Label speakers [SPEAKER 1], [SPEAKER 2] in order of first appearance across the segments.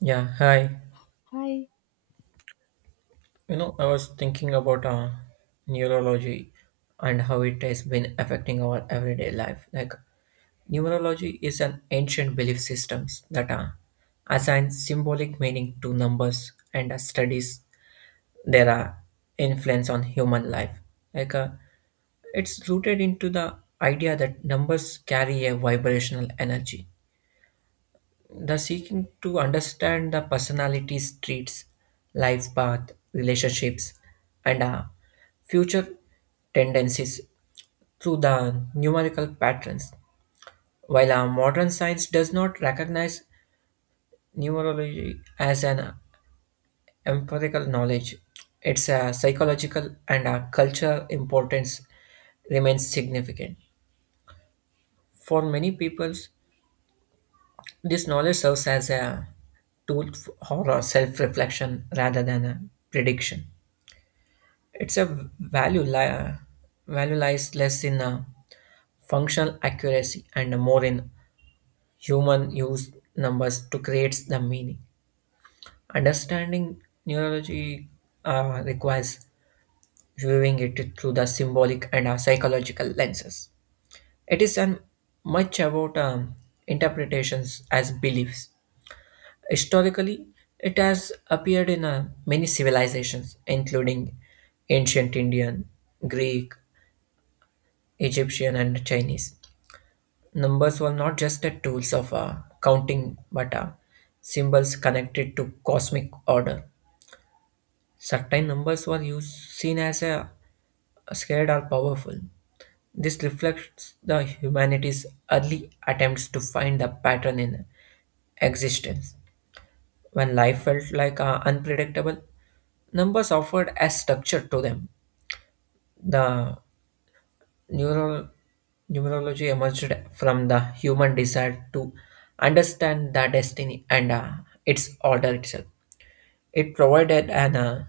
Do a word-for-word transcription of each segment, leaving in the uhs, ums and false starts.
[SPEAKER 1] Yeah, hi.
[SPEAKER 2] Hi.
[SPEAKER 1] You know, I was thinking about uh, neurology and how it has been affecting our everyday life. Like, neurology is an ancient belief systems that uh, assign symbolic meaning to numbers and uh, studies their uh, influence on human life. Like, uh, it's rooted into the idea that numbers carry a vibrational energy. The seeking to understand the personality traits, life path, relationships, and uh, future tendencies through the numerical patterns. While our modern science does not recognize numerology as an empirical knowledge, its uh, psychological and uh, cultural importance remains significant. For many people, this knowledge serves as a tool for self reflection rather than a prediction. It's a value li- value lies less in uh, functional accuracy and more in human use numbers to create the meaning. Understanding neurology uh, requires viewing it through the symbolic and uh, psychological lenses. It is an much about um, interpretations as beliefs. Historically, it has appeared in uh, many civilizations, including ancient Indian, Greek, Egyptian, and Chinese. Numbers were not just a tools of uh, counting, but uh, symbols connected to cosmic order. Certain numbers were used, seen as a scared or powerful. This reflects the humanity's early attempts to find the pattern in existence. When life felt like uh, unpredictable, numbers offered a structure to them. The Neural, Numerology emerged from the human desire to understand the destiny and uh, its order itself. It provided an uh,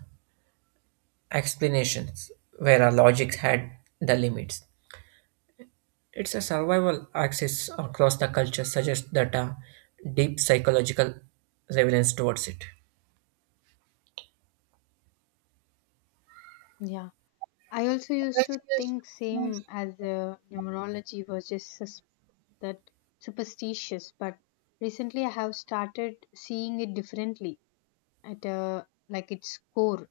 [SPEAKER 1] explanation where our logic had the limits. It's a survival axis across the culture suggests that a deep psychological relevance towards it.
[SPEAKER 2] Yeah, I also used to think same as the numerology was just sus- that superstitious, but recently I have started seeing it differently at a like its core.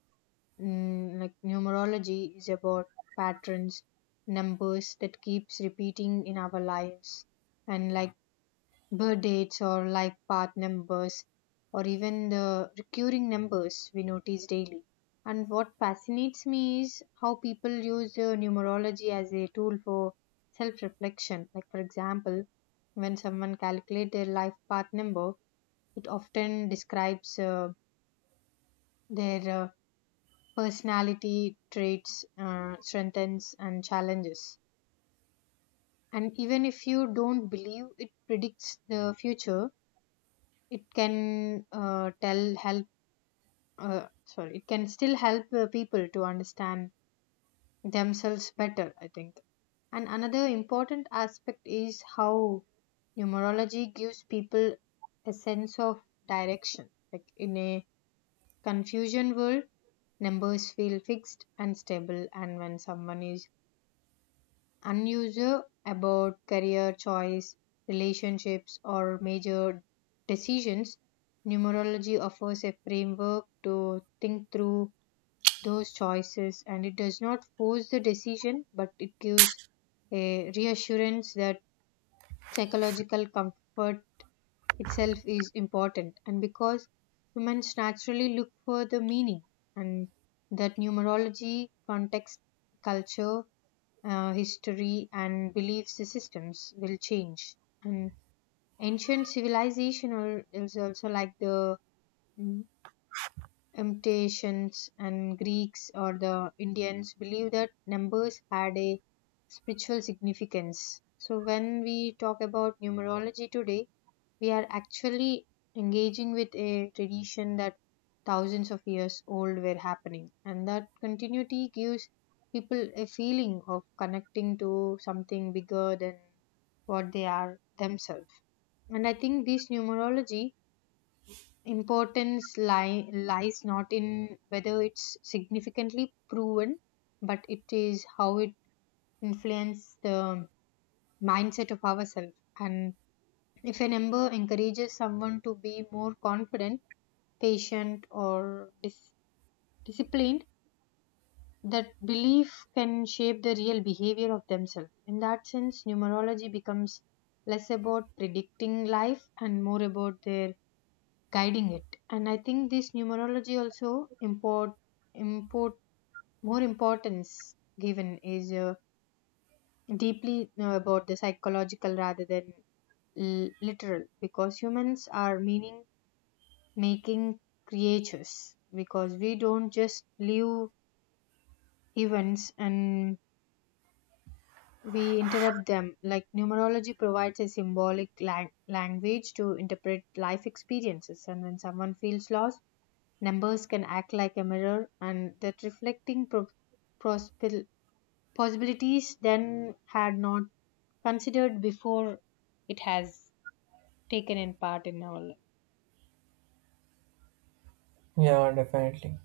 [SPEAKER 2] Mm, like, numerology is about patterns, numbers that keeps repeating in our lives, and like birth dates or life path numbers or even the recurring numbers we notice daily. And what fascinates me is how people use uh, numerology as a tool for self reflection. Like, for example, when someone calculates their life path number, it often describes uh, their uh, personality, traits, uh, strengths, and challenges. And even if you don't believe it predicts the future, it can uh, tell help uh, sorry it can still help uh, people to understand themselves better, I think. And another important aspect is how numerology gives people a sense of direction, like in a confusion world, numbers feel fixed and stable. And when someone is unusual about career choice, relationships, or major decisions, numerology offers a framework to think through those choices, and it does not force the decision, but it gives a reassurance that psychological comfort itself is important. And because humans naturally look for the meaning, and that numerology context, culture, uh, history, and belief systems will change. And ancient civilization al- is also like the mm, Emptations and Greeks or the Indians believed that numbers had a spiritual significance. So, when we talk about numerology today, we are actually engaging with a tradition that thousands of years old were happening, and that continuity gives people a feeling of connecting to something bigger than what they are themselves. And I think this numerology importance lie, lies not in whether it's significantly proven, but it is how it influences the mindset of ourselves. And if an ember encourages someone to be more confident, patient, or dis- disciplined, that belief can shape the real behavior of themselves. In that sense, numerology becomes less about predicting life and more about their guiding it. And I think this numerology also import import more importance given is uh, deeply uh, about the psychological rather than l- literal, because humans are meaning making creatures, because we don't just live events and we interrupt them. Like numerology provides a symbolic lang- language to interpret life experiences, and when someone feels lost, numbers can act like a mirror, and that reflecting pro- prospel- possibilities then had not considered before, it has taken in part in our life.
[SPEAKER 1] Yeah, definitely.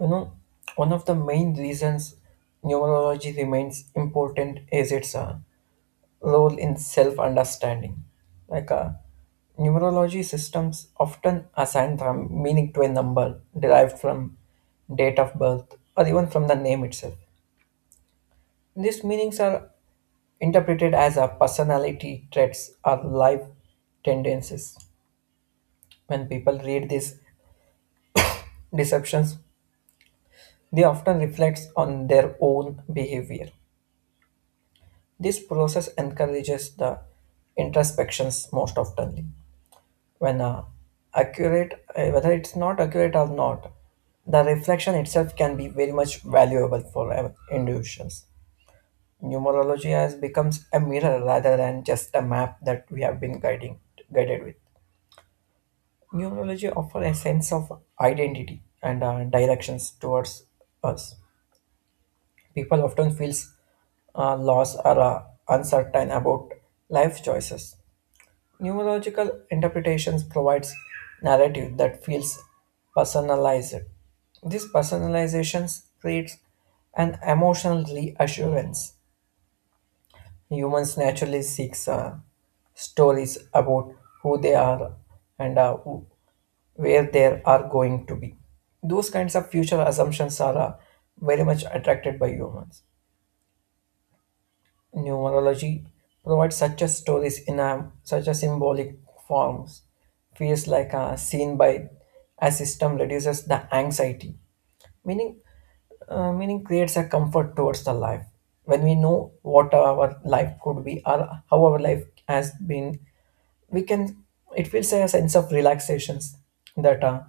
[SPEAKER 1] You know, one of the main reasons numerology remains important is its uh, role in self understanding. Like uh, neurology systems often assign the meaning to a number derived from date of birth or even from the name itself. These meanings are interpreted as a personality traits or life tendencies. When people read these deceptions, they often reflect on their own behavior. This process encourages the introspections most oftenly. When uh, accurate, uh, whether it's not accurate or not, the reflection itself can be very much valuable for uh, individuals. Numerology has becomes a mirror rather than just a map that we have been guiding guided with. Numerology offers a sense of identity and uh, directions towards us. People often feels uh, lost or uh, uncertain about life choices. Neurological interpretations provides narrative that feels personalized. This personalization creates an emotional reassurance. Humans naturally seek uh, stories about who they are and uh, who, where they are going to be. Those kinds of future assumptions are uh, very much attracted by humans. Numerology provides such a stories in a, such a symbolic forms feels like a seen by a system reduces the anxiety meaning, uh, meaning creates a comfort towards the life. When we know what our life could be or how our life has been, we can, it feels like a sense of relaxations, that uh,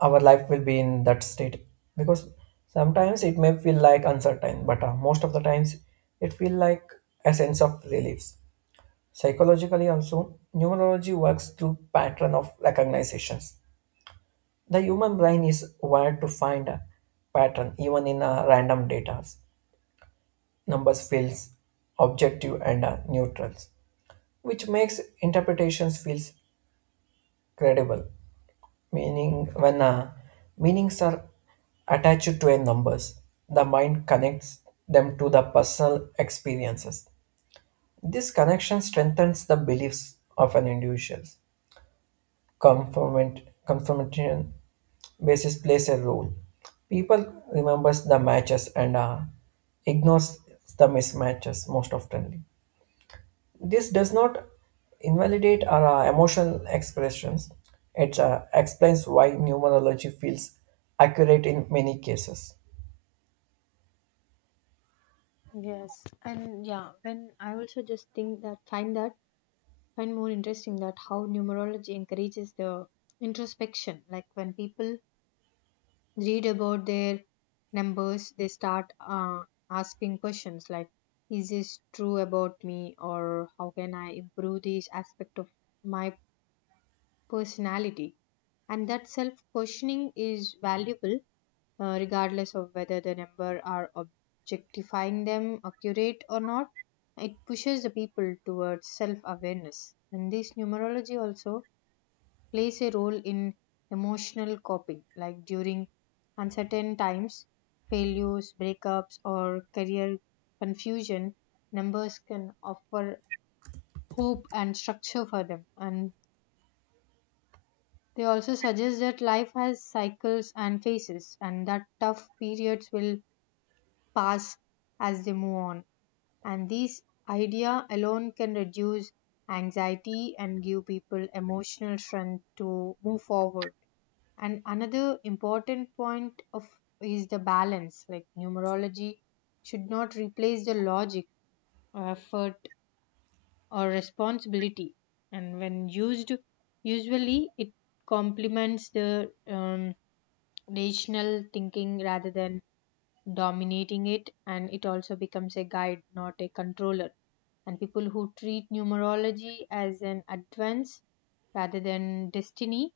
[SPEAKER 1] our life will be in that state, because sometimes it may feel like uncertain but uh, most of the times it feel like a sense of relief. Psychologically also numerology works through pattern of recognitions. The human brain is wired to find a pattern even in uh, random data. Numbers feels objective and uh, neutrals, which makes interpretations feels credible. Meaning, when uh, meanings are attached to a numbers, the mind connects them to the personal experiences. This connection strengthens the beliefs of an individual. Conformant, conformation basis plays a role. People remembers the matches and uh, ignores the mismatches most often. This does not invalidate our uh, emotional expressions. It uh, explains why numerology feels accurate in many cases.
[SPEAKER 2] Yes, and yeah, when I also just think that find that find more interesting that how numerology encourages the introspection, like when people read about their numbers, they start uh, asking questions like, is this true about me? Or how can I improve this aspect of my personality? And that self questioning is valuable uh, regardless of whether the number are objectifying them accurate or not. It pushes the people towards self awareness. And this numerology also plays a role in emotional coping, like during uncertain times, failures, breakups, or career confusion, numbers can offer hope and structure for them. And they also suggest that life has cycles and phases, and that tough periods will pass as they move on. And this idea alone can reduce anxiety and give people emotional strength to move forward. And another important point of is the balance, like numerology should not replace the logic, effort, or responsibility. And when used usually, it complements the um, rational thinking rather than dominating it, and it also becomes a guide, not a controller. And people who treat numerology as an advance rather than destiny,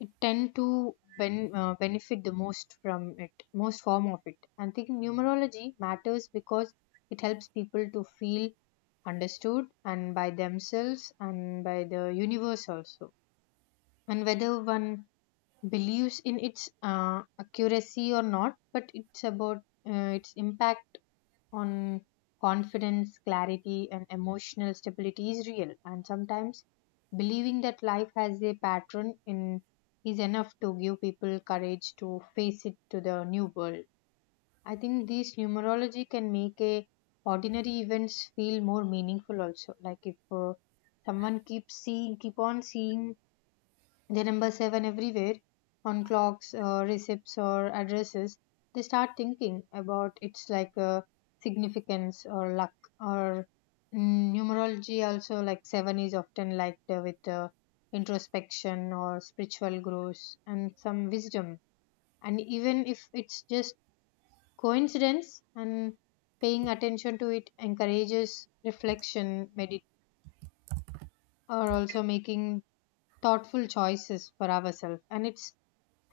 [SPEAKER 2] it tend to ben, uh, benefit the most from it, most form of it. And thinking numerology matters because it helps people to feel understood and by themselves and by the universe also. And whether one believes in its uh, accuracy or not, but it's about uh, its impact on confidence, clarity, and emotional stability is real. And sometimes believing that life has a pattern in is enough to give people courage to face it to the new world. I think this numerology can make a ordinary events feel more meaningful also. Like if uh, someone keeps seeing, keep on seeing they number seven everywhere on clocks, uh, receipts, or addresses. They start thinking about it's like uh, significance or luck or mm, numerology. Also, like seven is often liked uh, with uh, introspection or spiritual growth and some wisdom. And even if it's just coincidence, and paying attention to it encourages reflection, medit, or also making thoughtful choices for ourselves. And it's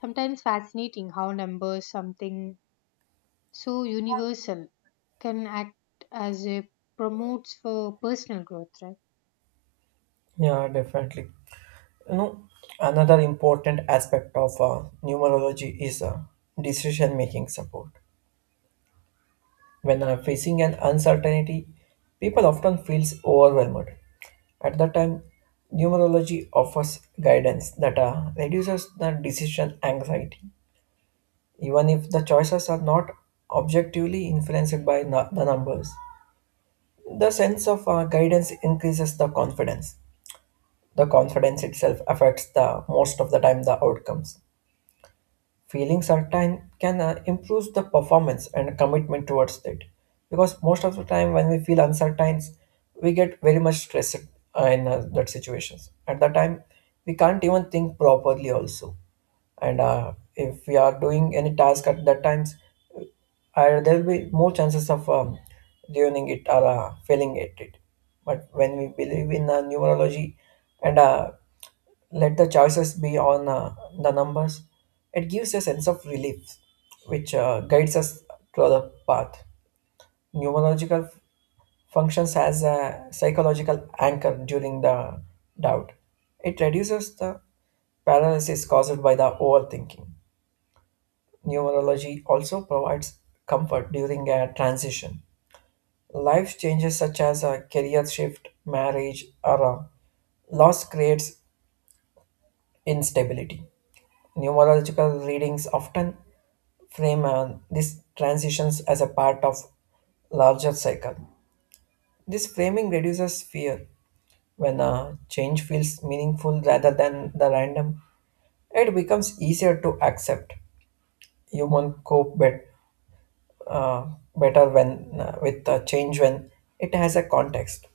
[SPEAKER 2] sometimes fascinating how numbers, something so universal, can act as a promotes for personal growth, right?
[SPEAKER 1] Yeah, definitely. You know, another important aspect of uh, numerology is uh, decision-making support. When uh, facing an uncertainty, people often feel overwhelmed. At that time, numerology offers guidance that uh, reduces the decision anxiety, even if the choices are not objectively influenced by nu- the numbers. The sense of uh, guidance increases the confidence. The confidence itself affects the most of the time the outcomes. Feeling certain can uh, improve the performance and commitment towards it, because most of the time when we feel uncertain, we get very much stressed uh, in uh, that situations. At that time, we can't even think properly also, and uh, if we are doing any task at that times, and there will be more chances of um, ruining it or uh, failing at it. But when we believe in uh, numerology and uh, let the choices be on uh, the numbers, it gives a sense of relief, which uh, guides us to the path. Numerological functions as a psychological anchor during the doubt. It reduces the paralysis caused by the overthinking. Numerology also provides comfort during a transition. Life changes such as a career shift, marriage, or a loss creates instability. Numerological readings often frame uh, these transitions as a part of larger cycle. This framing reduces fear. When a change feels meaningful rather than the random, it becomes easier to accept. Human cope bet, uh, better when uh, with a change when it has a context.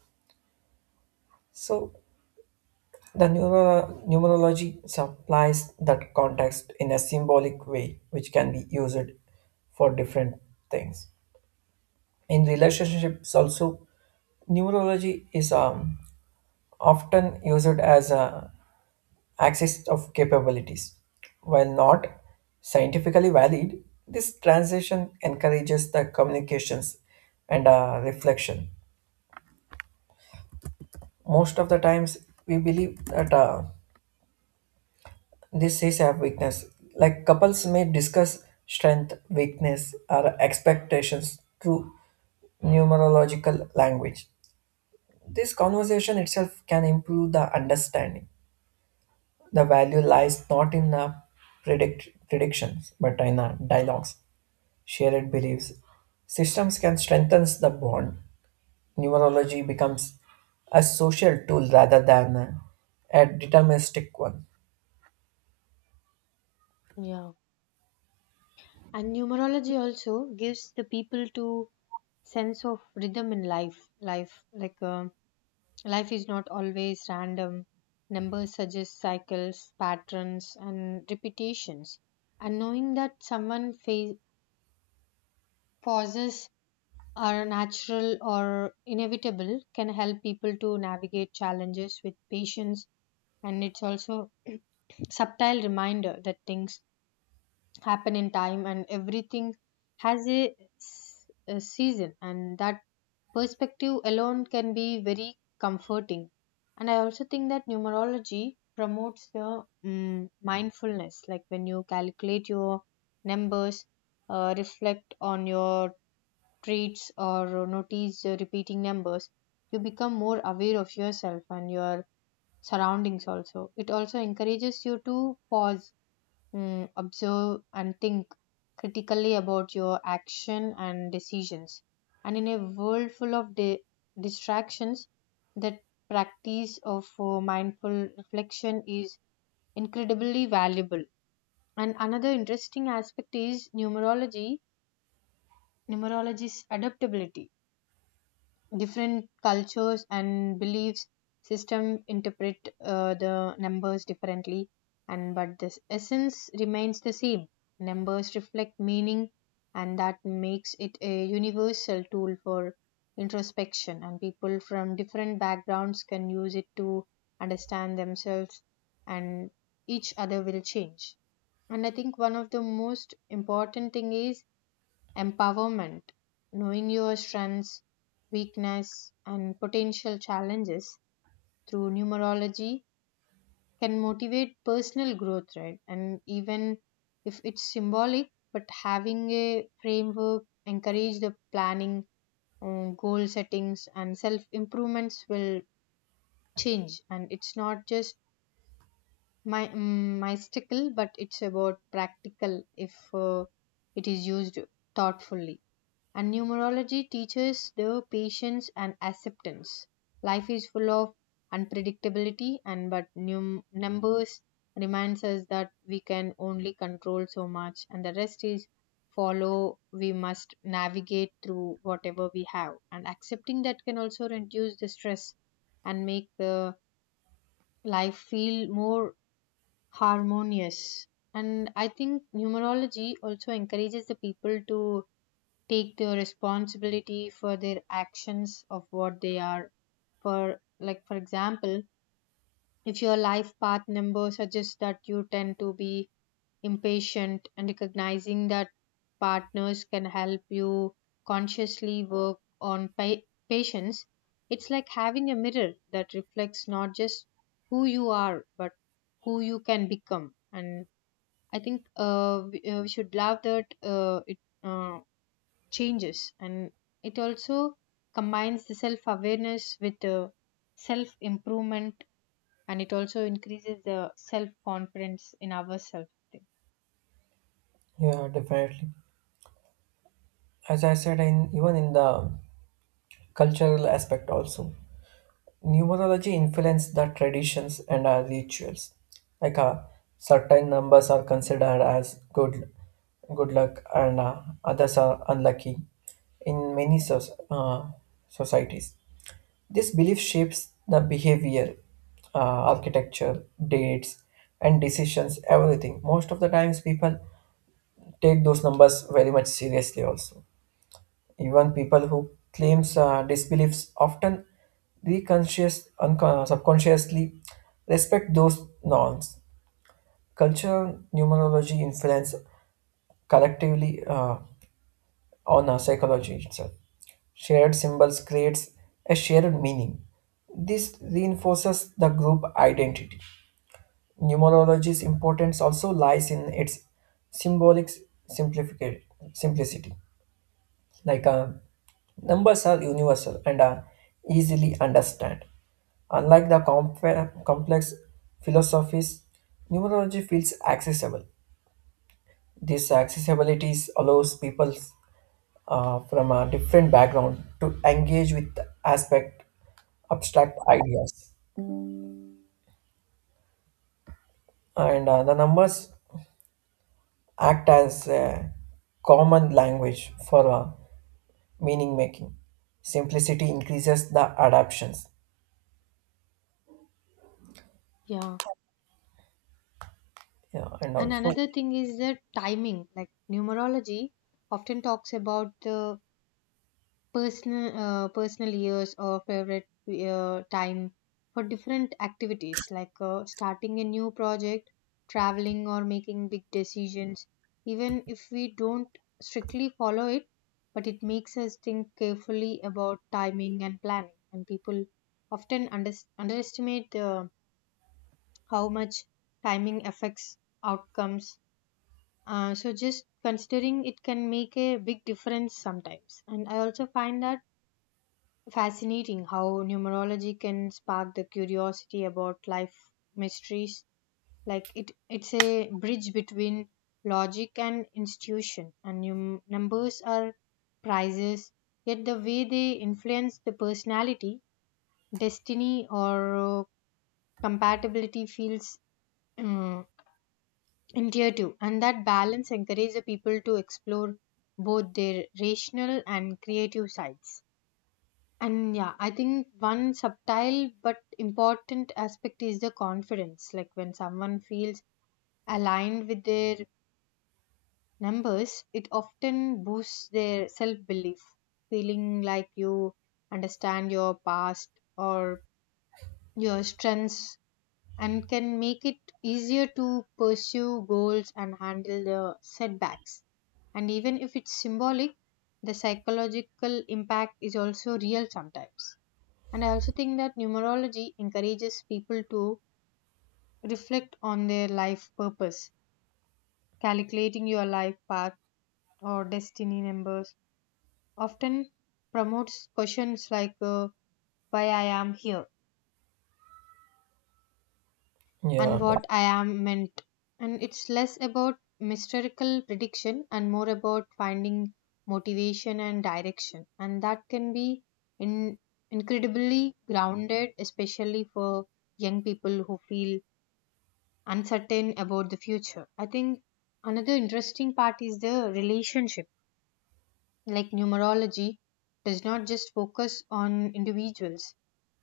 [SPEAKER 1] So the neuro- numerology supplies that context in a symbolic way, which can be used for different things. In relationships, also, numerology is um, often used as a axis of capabilities. While not scientifically valid, this transition encourages the communications and uh, reflection. Most of the times, we believe that. Uh, This is a weakness. Like couples may discuss strength, weakness, or expectations through numerological language. This conversation itself can improve the understanding. The value lies not in the predict- predictions, but in the dialogues, shared beliefs. Systems can strengthen the bond. Numerology becomes a social tool rather than a, a deterministic one.
[SPEAKER 2] Yeah. And numerology also gives the people to sense of rhythm in life. Life like uh, life is not always random. Numbers suggest cycles, patterns, and repetitions. And knowing that someone fa- pauses are natural or inevitable can help people to navigate challenges with patience. And it's also subtle reminder that things happen in time and everything has a, s- a season, and that perspective alone can be very comforting. And I also think that numerology promotes the mm mindfulness, like when you calculate your numbers, uh, reflect on your traits or notice uh, repeating numbers, you become more aware of yourself and your surroundings also. It also encourages you to pause, mm, observe, and think critically about your action and decisions. And in a world full of di- distractions, that practice of uh, mindful reflection is incredibly valuable. And another interesting aspect is numerology, numerology's adaptability, different cultures and beliefs system interpret uh, the numbers differently, and but this essence remains the same, numbers reflect meaning, and that makes it a universal tool for introspection, and people from different backgrounds can use it to understand themselves and each other will change. And I think one of the most important thing is empowerment, knowing your strengths, weakness, and potential challenges through numerology can motivate personal growth, right? And even if it's symbolic, but having a framework, encourage the planning, um, goal settings, and self improvements will change. And it's not just my um, mystical, but it's about practical if uh, it is used thoughtfully. And numerology teaches the patience and acceptance. Life is full of unpredictability, and but num- numbers reminds us that we can only control so much, and the rest is follow we must navigate through whatever we have, and accepting that can also reduce the stress and make the life feel more harmonious. And I think numerology also encourages the people to take the responsibility for their actions of what they are for, like for example, if your life path number suggests that you tend to be impatient, and recognizing that partners can help you consciously work on pa- patience. It's like having a mirror that reflects not just who you are but who you can become. And I think uh, we, uh, we should love that uh, it uh, changes, and it also combines the self awareness with uh, self improvement, and it also increases the self confidence in ourselves.
[SPEAKER 1] Yeah, definitely. As I said, in even in the cultural aspect also. Numerology influences the traditions and our rituals. Like uh, certain numbers are considered as good, good luck, and uh, others are unlucky. In many soc uh, societies, this belief shapes the behavior, uh, architecture, dates, and decisions. Everything. Most of the times, people take those numbers very much seriously. Also, even people who claims uh, disbeliefs often reconscious, unco- subconsciously respect those norms. Cultural numerology influence collectively uh, on our psychology itself. Shared symbols creates a shared meaning. This reinforces the group identity. Numerology's importance also lies in its symbolic simplifica- simplicity. Like uh, numbers are universal and are easily understand. Unlike the comp- complex philosophies, numerology feels accessible. This accessibility allows people uh, from a different background to engage with aspect abstract ideas. And uh, the numbers act as a common language for uh, meaning making. Simplicity increases the adaptations,
[SPEAKER 2] Yeah,
[SPEAKER 1] yeah, and
[SPEAKER 2] and
[SPEAKER 1] also
[SPEAKER 2] another thing is the timing, like numerology often talks about the personal uh, personal years or favorite uh, time for different activities, like uh, starting a new project, traveling, or making big decisions. Even if we don't strictly follow it, but it makes us think carefully about timing and planning, and people often under- underestimate uh, how much timing affects outcomes, uh, so just considering it can make a big difference sometimes. And I also find that fascinating how numerology can spark the curiosity about life mysteries. Like it, it's a bridge between logic and institution, and num- numbers are prizes. Yet the way they influence the personality, destiny, or uh, compatibility feels um, intuitive, and that balance encourages the people to explore both their rational and creative sides. And yeah, I think one subtle but important aspect is the confidence. Like when someone feels aligned with their numbers, it often boosts their self belief. Feeling like you understand your past or your strengths and can make it easier to pursue goals and handle the setbacks. And even if it's symbolic, the psychological impact is also real sometimes. And I also think that numerology encourages people to reflect on their life purpose. Calculating your life path or destiny numbers often promotes questions like uh, why I am here and
[SPEAKER 1] Yeah,
[SPEAKER 2] what
[SPEAKER 1] def-
[SPEAKER 2] I am meant. And it's less about mystical prediction and more about finding motivation and direction. And that can be in, incredibly grounded, especially for young people who feel uncertain about the future. I think another interesting part is the relationship. Like numerology does not just focus on individuals,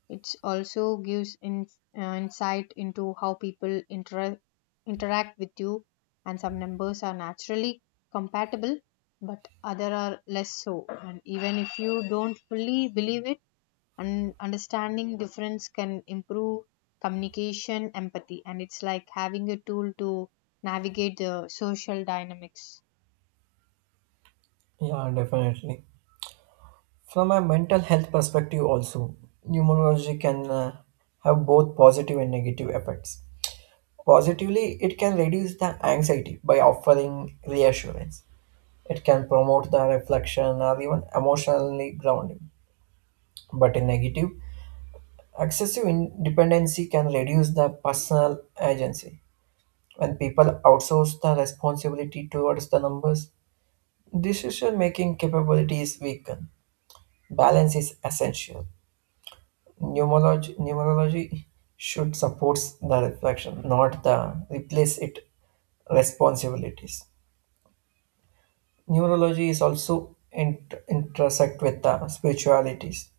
[SPEAKER 2] it also gives in, uh, insight into how people inter- interact with you, and some numbers are naturally compatible, but other are less so. And even if you don't fully believe it, and understanding difference can improve communication empathy, and it's like having a tool to navigate the social dynamics.
[SPEAKER 1] yeah, definitely. From a mental health perspective, also, numerology can uh, have both positive and negative effects. Positively, it can reduce the anxiety by offering reassurance. It can promote the reflection or even emotionally grounding. But in negative, excessive in- dependency can reduce the personal agency. When people outsource the responsibility towards the numbers, decision making capability is weakened. Balance is essential. Pneumology, pneumology should support the reflection, not the replace it responsibilities. Neurology is also in, intersect with the spiritualities.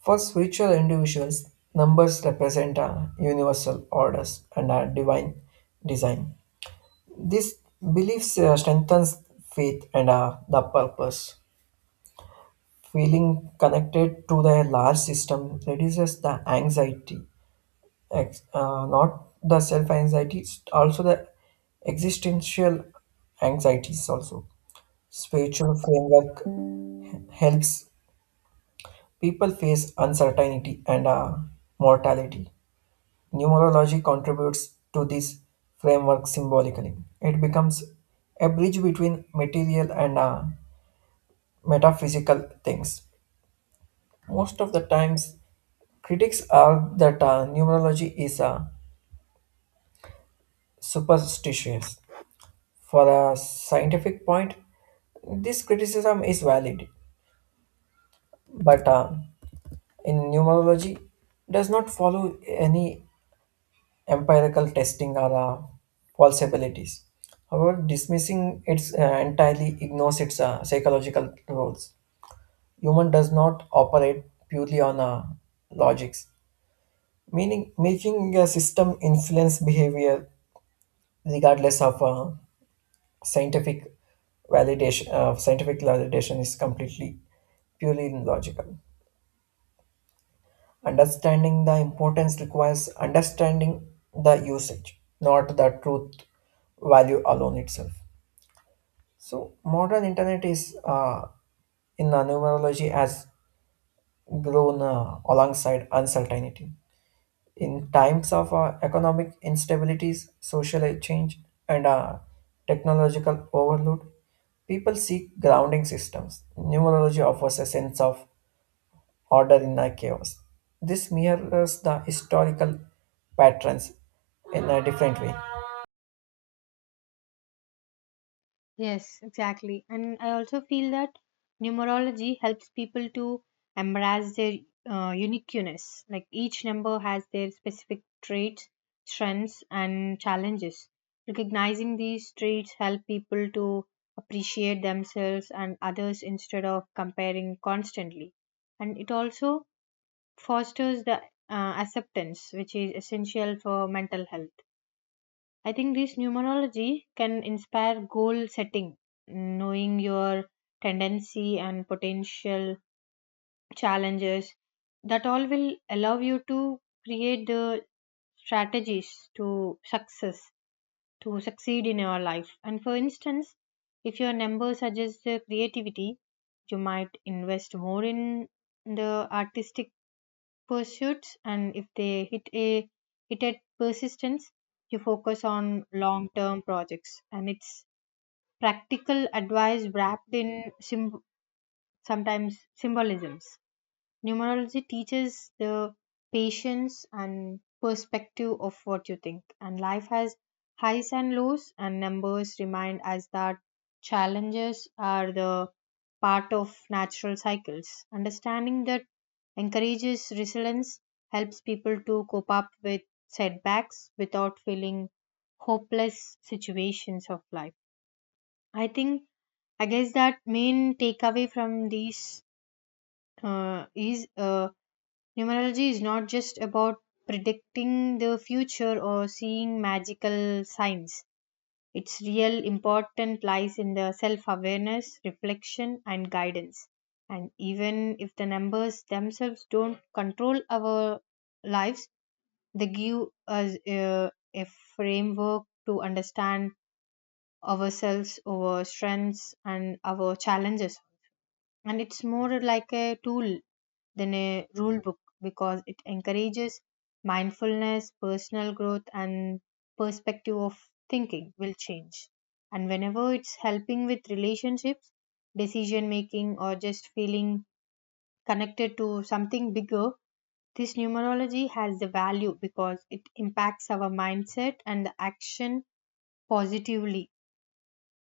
[SPEAKER 1] For spiritual individuals, numbers represent a universal orders and a divine design. This beliefs uh, strengthens faith and uh, the purpose. Feeling connected to the large system reduces the anxiety ex- uh, not the self anxiety, it's also the existential anxieties also. Spiritual framework helps people face uncertainty and uh, mortality. Numerology contributes to this framework symbolically. It becomes a bridge between material and uh, metaphysical things. Most of the times, critics are that uh, numerology is uh, superstitious. For a scientific point, this criticism is valid, but uh, in numerology does not follow any empirical testing or uh, falsibilities. However, dismissing it uh, entirely ignores its uh, psychological roles. Human does not operate purely on uh, logics, meaning making a system influence behavior regardless of uh, scientific validation. uh, scientific validation is completely purely logical. Understanding the importance requires understanding the usage not the truth value alone itself. So modern internet is uh, in the numerology has grown uh, alongside uncertainty. In times of uh, economic instabilities, social change, and uh, technological overload, people seek grounding systems. Numerology offers a sense of order in a chaos. This mirrors the historical patterns in a different way.
[SPEAKER 2] Yes, exactly. And I also feel that numerology helps people to embrace their uh, uniqueness. Like each number has their specific traits, strengths, and challenges. Recognizing these traits help people to appreciate themselves and others instead of comparing constantly. And it also fosters the uh, acceptance, which is essential for mental health. I think this numerology can inspire goal setting, knowing your tendency and potential challenges. That all will allow you to create the strategies to success, to succeed in your life. And for instance, if your number suggests uh, creativity, you might invest more in the artistic pursuits, and if they hit a hit at persistence, you focus on long term projects, and it's practical advice wrapped in symb- sometimes symbolisms. Numerology teaches the patience and perspective of what you think, and life has highs and lows, and numbers remind us that challenges are the part of natural cycles. Understanding that encourages resilience, helps people to cope up with setbacks without feeling hopeless situations of life. I think, I guess that main takeaway from these uh, is uh, numerology is not just about predicting the future or seeing magical signs. Its real importance lies in the self awareness, reflection, and guidance. And even if the numbers themselves don't control our lives, they give us a, a framework to understand ourselves, our strengths, and our challenges. And it's more like a tool than a rule book, because it encourages mindfulness, personal growth, and perspective of thinking will change. And whenever it's helping with relationships, decision making, or just feeling connected to something bigger, this numerology has the value because it impacts our mindset and the action positively.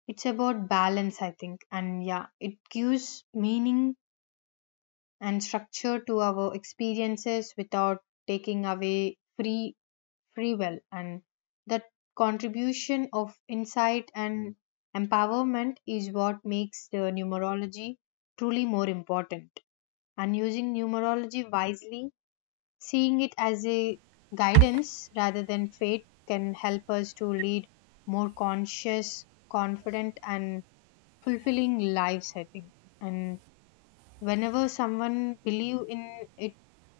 [SPEAKER 2] It's about balance, I think. And yeah, it gives meaning and structure to our experiences without taking away free free will, and that contribution of insight and empowerment is what makes the numerology truly more important. And using numerology wisely, seeing it as a guidance rather than fate, can help us to lead more conscious, confident, and fulfilling lives, I think. And whenever someone believe in it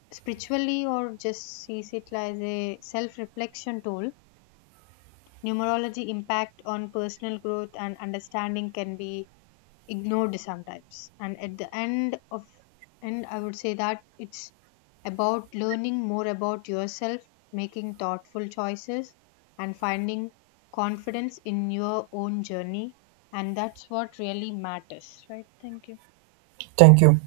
[SPEAKER 2] spiritually or just sees it as a self-reflection tool, numerology impact on personal growth and understanding can be ignored sometimes. And at the end of end, I would say that it's about learning more about yourself, making thoughtful choices, and finding confidence in your own journey. And that's what really matters, right? Thank you.
[SPEAKER 1] Thank you.